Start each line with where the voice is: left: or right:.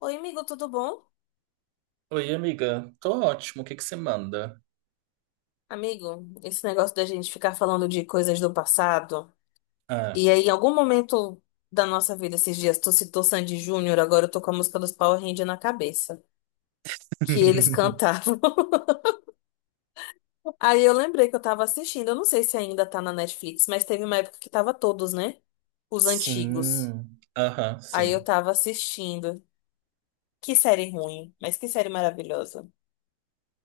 left: Oi, amigo, tudo bom?
right: Oi, amiga. Tô ótimo. O que que você manda?
left: Amigo, esse negócio da gente ficar falando de coisas do passado,
right: Ah,
left: e aí em algum momento da nossa vida esses dias, tu citou Sandy Júnior, agora eu tô com a música dos Power Rangers na cabeça, que eles cantavam. Aí eu lembrei que eu tava assistindo, eu não sei se ainda tá na Netflix, mas teve uma época que tava todos, né? Os antigos.
right: sim. Aham,
left: Aí eu
right: sim.
left: tava assistindo. Que série ruim, mas que série maravilhosa.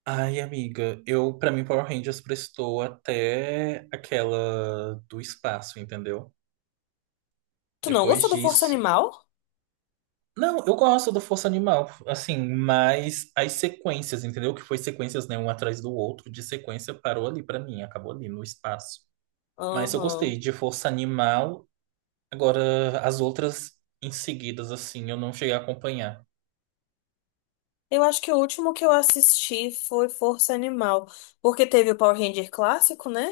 right: Ai, amiga, eu, pra mim, Power Rangers prestou até aquela do espaço, entendeu?
left: Tu não
right: Depois
left: gostou do Força
right: disso.
left: Animal?
right: Não, eu gosto do Força Animal, assim, mas as sequências, entendeu? Que foi sequências, né, um atrás do outro, de sequência parou ali pra mim, acabou ali no espaço. Mas eu gostei
left: Aham.
right: de Força Animal. Agora, as outras em seguidas, assim, eu não cheguei a acompanhar.
left: Eu acho que o último que eu assisti foi Força Animal, porque teve o Power Ranger clássico, né?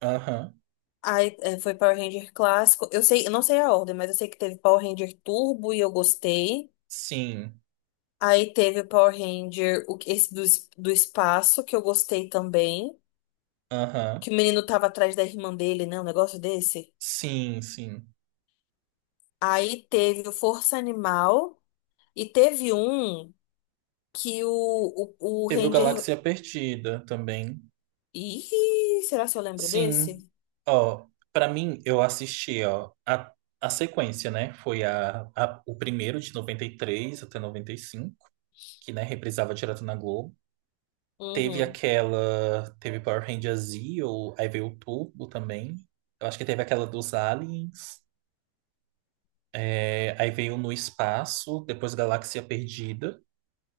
right: Aham.
left: Aí é, foi Power Ranger clássico. Eu sei, eu não sei a ordem, mas eu sei que teve Power Ranger Turbo e eu gostei.
right: Sim.
left: Aí teve o Power Ranger, o, esse do, do espaço, que eu gostei também.
right: Aham.
left: Que o menino tava atrás da irmã dele, né? Um negócio desse.
right: Sim, sim.
left: Aí teve o Força Animal. E teve um que o
right: Teve o
left: Ranger.
right: Galáxia Perdida também.
left: Ih, será que eu lembro desse?
right: Sim. Ó, pra mim, eu assisti, ó, a sequência, né? Foi o primeiro de 93 até 95 que, né, reprisava direto na Globo. Teve
left: Uhum.
right: aquela, teve Power Rangers Zeo, aí veio o Turbo também. Eu acho que teve aquela dos Aliens. É, aí veio No Espaço, depois Galáxia Perdida.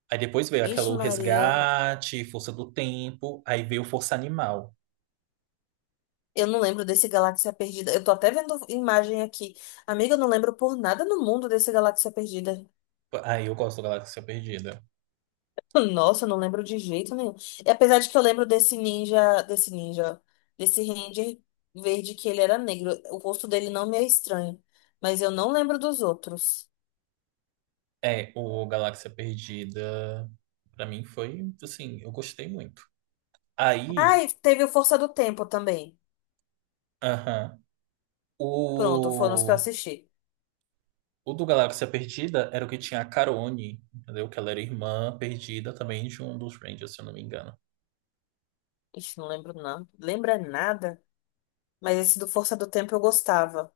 right: Aí depois veio aquela
left: Ixi,
right: O
left: Maria.
right: Resgate, Força do Tempo, aí veio Força Animal.
left: Eu não lembro desse Galáxia Perdida. Eu tô até vendo imagem aqui. Amiga, eu não lembro por nada no mundo desse Galáxia Perdida.
right: Aí eu gosto do Galáxia Perdida.
left: Nossa, eu não lembro de jeito nenhum. E apesar de que eu lembro desse ninja, ó, desse Ranger verde que ele era negro. O rosto dele não me é estranho, mas eu não lembro dos outros.
right: É, o Galáxia Perdida, pra mim foi, assim, eu gostei muito.
left: Ah,
right: Aí,
left: e teve o Força do Tempo também.
right: aham,
left: Pronto, foram os que eu
right: o,
left: assisti.
right: o do Galáxia Perdida era o que tinha a Carone, entendeu? Que ela era irmã perdida também de um dos Rangers, se eu não me engano.
left: Ixi, não lembro não. Lembra nada? Mas esse do Força do Tempo eu gostava.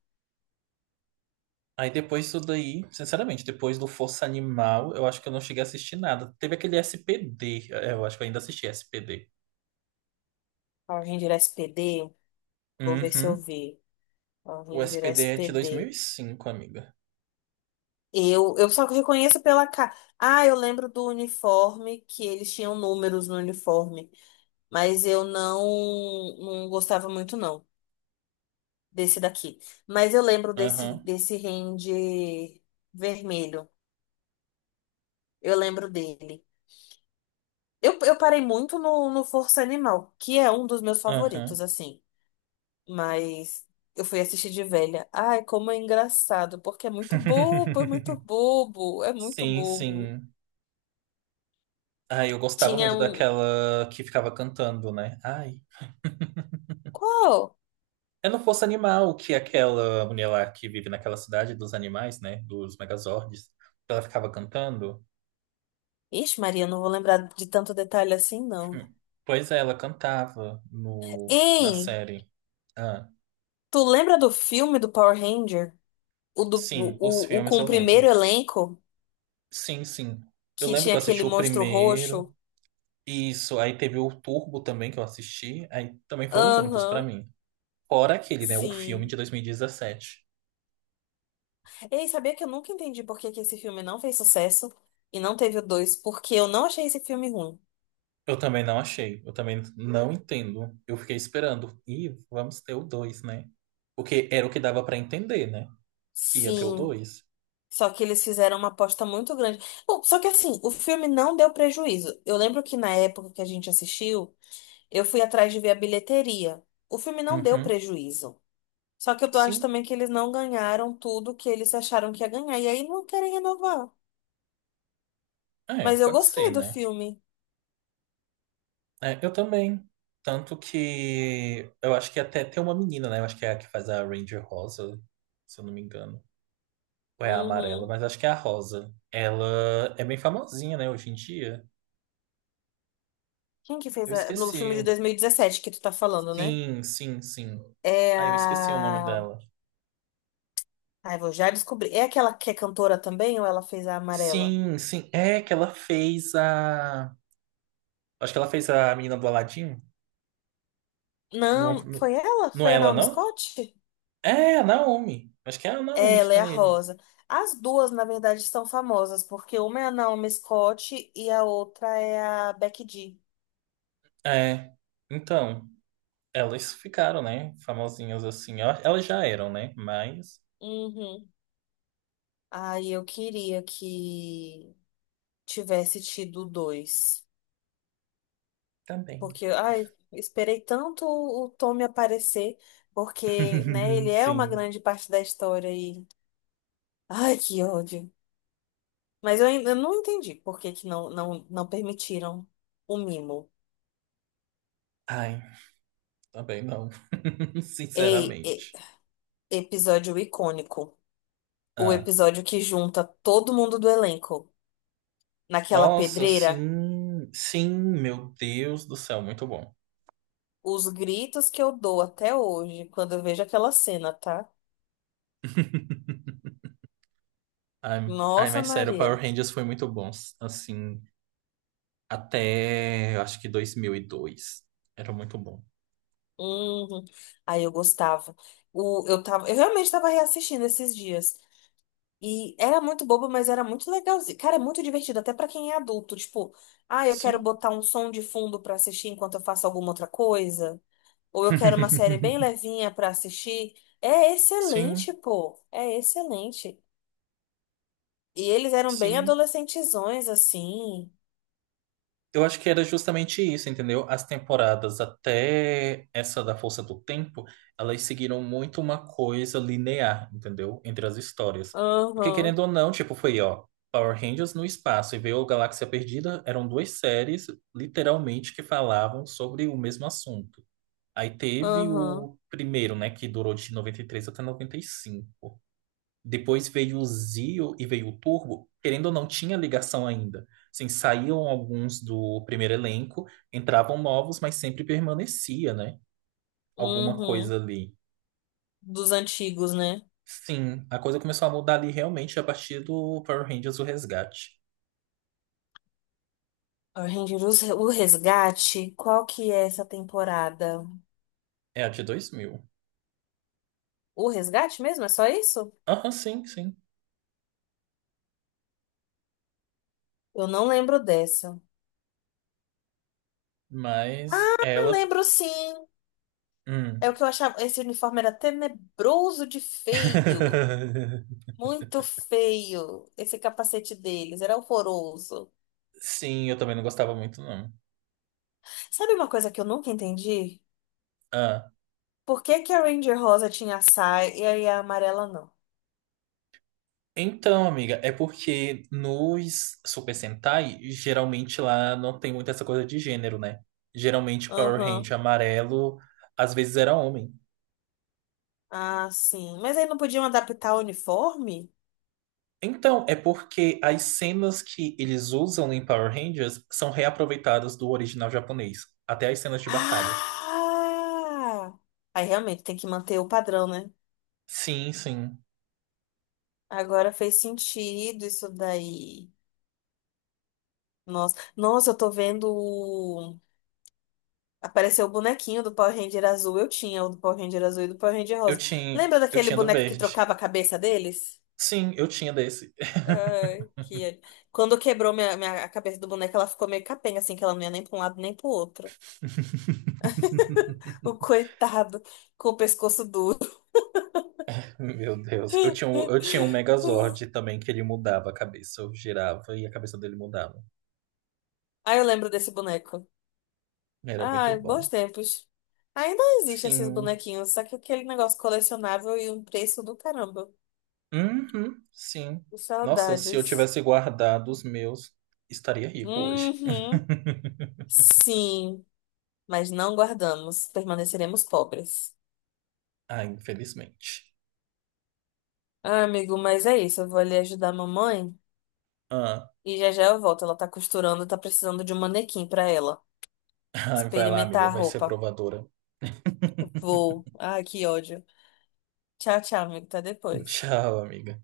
right: Aí depois disso daí, sinceramente, depois do Força Animal, eu acho que eu não cheguei a assistir nada. Teve aquele SPD, eu acho que eu ainda assisti SPD.
left: Ah, o Ranger SPD, vou ver se eu
right: Uhum.
left: vi.
right: O
left: Ranger
right: SPD é de dois mil e
left: SPD.
right: cinco, amiga.
left: Eu só reconheço pela cara. Ah, eu lembro do uniforme, que eles tinham números no uniforme. Mas eu não, não gostava muito, não, desse daqui. Mas eu lembro desse,
right: Aham,
left: desse Ranger vermelho. Eu lembro dele. Eu parei muito no, no Força Animal, que é um dos meus favoritos,
right: aham.
left: assim. Mas eu fui assistir de velha. Ai, como é engraçado, porque é muito bobo, é muito bobo, é muito
right: Sim,
left: bobo.
right: sim. Ai, eu gostava
left: Tinha
right: muito
left: um.
right: daquela que ficava cantando, né? Ai.
left: Qual?
right: Eu não fosse animal, que é aquela mulher lá que vive naquela cidade dos animais, né? Dos Megazords. Ela ficava cantando.
left: Ixi, Maria, não vou lembrar de tanto detalhe assim, não.
right: Hum. Pois é, ela cantava no, na
left: Hein?
right: série. Ah,
left: Tu lembra do filme do Power Ranger?
right: sim, os
left: O
right: filmes
left: com o
right: eu
left: primeiro
right: lembro.
left: elenco?
right: Sim, sim. Eu
left: Que
right: lembro
left: tinha
right: que eu assisti
left: aquele
right: o
left: monstro
right: primeiro.
left: roxo?
right: Isso, aí teve o Turbo também que eu assisti, aí também foram os únicos pra
left: Aham,
right: mim. Fora aquele, né, o filme de
left: sim.
right: 2017.
left: Ei, sabia que eu nunca entendi por que que esse filme não fez sucesso e não teve o dois? Porque eu não achei esse filme ruim.
right: Eu também não achei, eu também não entendo. Eu fiquei esperando, e vamos ter o 2, né? Porque era o que dava pra entender, né? Que ia ter o
left: Sim.
right: 2.
left: Só que eles fizeram uma aposta muito grande. Bom, só que assim, o filme não deu prejuízo. Eu lembro que na época que a gente assistiu. Eu fui atrás de ver a bilheteria. O filme não deu
right: Uhum.
left: prejuízo. Só que eu tô- Acho
right: Sim,
left: também que eles não ganharam tudo que eles acharam que ia ganhar. E aí não querem renovar.
right: é,
left: Mas eu
right: pode ser,
left: gostei do
right: né?
left: filme.
right: É, eu também. Tanto que eu acho que até tem uma menina, né? Eu acho que é a que faz a Ranger Rosa, se eu não me engano. Ou é a amarela,
left: Uhum.
right: mas acho que é a rosa. Ela é bem famosinha, né, hoje em dia.
left: Quem que
right: Eu
left: fez a... no filme
right: esqueci.
left: de 2017 que tu tá falando, né?
right: Sim, sim, sim.
left: É
right: Ah, eu esqueci o nome
left: a.
right: dela.
left: Ai, vou já descobrir. É aquela que é cantora também ou ela fez a amarela?
right: Sim, sim. É que ela fez a. Acho que ela fez a menina do Aladim. Não,
left: Não,
right: não,
left: foi ela?
right: não
left: Foi
right: é
left: a
right: ela,
left: Naomi
right: não?
left: Scott?
right: É, a Naomi. Acho que é a Naomi que
left: Ela
right: tá
left: é a
right: nele.
left: Rosa. As duas, na verdade, são famosas, porque uma é a Naomi Scott e a outra é a Becky G.
right: É. Então, elas ficaram, né? Famosinhas assim. Elas já eram, né? Mas
left: Uhum. Ai, eu queria que tivesse tido dois.
right: também.
left: Porque, ai, esperei tanto o Tommy aparecer, porque, né, ele é uma
right: Sim.
left: grande parte da história e. Ai, que ódio. Mas eu ainda não entendi por que que não permitiram o mimo.
right: Ai. Também não,
left: Ei, e-
right: sinceramente.
left: Episódio icônico. O
right: Ah,
left: episódio que junta todo mundo do elenco naquela
right: nossa,
left: pedreira.
right: sim, sim, meu Deus do céu, muito bom.
left: Os gritos que eu dou até hoje quando eu vejo aquela cena, tá?
right: Ai, ai,
left: Nossa,
right: mas sério, Power
left: Maria.
right: Rangers foi muito bom, assim, até eu acho que 2002 era muito bom.
left: Uhum. Aí eu gostava. Eu realmente tava reassistindo esses dias. E era muito bobo, mas era muito legalzinho. Cara, é muito divertido, até pra quem é adulto. Tipo, ah, eu quero
right: Sim,
left: botar um som de fundo pra assistir enquanto eu faço alguma outra coisa. Ou eu quero uma série bem levinha pra assistir. É
right: sim,
left: excelente, pô. É excelente. E eles eram bem
right: sim.
left: adolescentezões, assim.
right: Eu acho que era justamente isso, entendeu? As temporadas até essa da Força do Tempo, elas seguiram muito uma coisa linear, entendeu? Entre as histórias. Porque
left: Aham,
right: querendo ou não, tipo, foi, ó, Power Rangers no espaço e veio Galáxia Perdida, eram duas séries, literalmente, que falavam sobre o mesmo assunto. Aí teve
left: aham,
right: o primeiro, né, que durou de 93 até 95. Depois veio o Zio e veio o Turbo, querendo ou não, tinha ligação ainda. Assim, saíam alguns do primeiro elenco, entravam novos, mas sempre permanecia, né? Alguma coisa
left: uhum,
right: ali.
left: dos antigos, né?
right: Sim, a coisa começou a mudar ali realmente a partir do Power Rangers O Resgate.
left: Ranger, o resgate, qual que é essa temporada?
right: É, a de 2000.
left: O resgate mesmo? É só isso?
right: Aham, sim, sim.
left: Eu não lembro dessa.
right: Mas
left: Ah,
right: ela.
left: lembro sim. É o
right: Hum.
left: que eu achava. Esse uniforme era tenebroso de feio. Muito feio. Esse capacete deles era horroroso.
right: Sim, eu também não gostava muito, não.
left: Sabe uma coisa que eu nunca entendi?
right: Ah,
left: Por que que a Ranger Rosa tinha a saia e aí a amarela não?
right: então, amiga, é porque nos Super Sentai, geralmente lá não tem muito essa coisa de gênero, né? Geralmente Power Ranger
left: Aham.
right: amarelo às vezes era homem.
left: Ah, sim. Mas aí não podiam adaptar o uniforme?
right: Então, é porque as cenas que eles usam em Power Rangers são reaproveitadas do original japonês, até as cenas de batalha.
left: Ah! Aí realmente tem que manter o padrão, né?
right: Sim, sim.
left: Agora fez sentido isso daí. Nossa, nossa, eu tô vendo. O- Apareceu o bonequinho do Power Ranger azul. Eu tinha o do Power Ranger azul e do Power Ranger
right: Eu
left: rosa.
right: tinha,
left: Lembra
right: eu
left: daquele
right: tinha do
left: boneco que
right: verde.
left: trocava a cabeça deles?
right: Sim, eu tinha desse.
left: Ai, que... Quando quebrou a cabeça do boneco, ela ficou meio capenga, assim, que ela não ia nem pra um lado nem pro outro. O coitado com o pescoço duro.
right: Meu Deus. Eu tinha um Megazord também que ele mudava a cabeça. Eu girava e a cabeça dele mudava.
left: Aí eu lembro desse boneco.
right: Era muito
left: Ai, bons
right: bom.
left: tempos. Ainda existe esses
right: Sim.
left: bonequinhos, só que aquele negócio colecionável e um preço do caramba.
right: Uhum, sim. Nossa, se eu
left: Saudades.
right: tivesse guardado os meus, estaria rico hoje.
left: Uhum. Sim, mas não guardamos, permaneceremos pobres.
right: Ah, infelizmente.
left: Ah, amigo, mas é isso. Eu vou ali ajudar a mamãe
right: Ah,
left: e já já eu volto. Ela tá costurando, tá precisando de um manequim pra ela
right: ai, vai lá,
left: experimentar
right: amiga.
left: a
right: Vai ser
left: roupa.
right: provadora.
left: Vou. Ai, que ódio. Tchau, tchau, amigo. Até depois.
right: Tchau, amiga.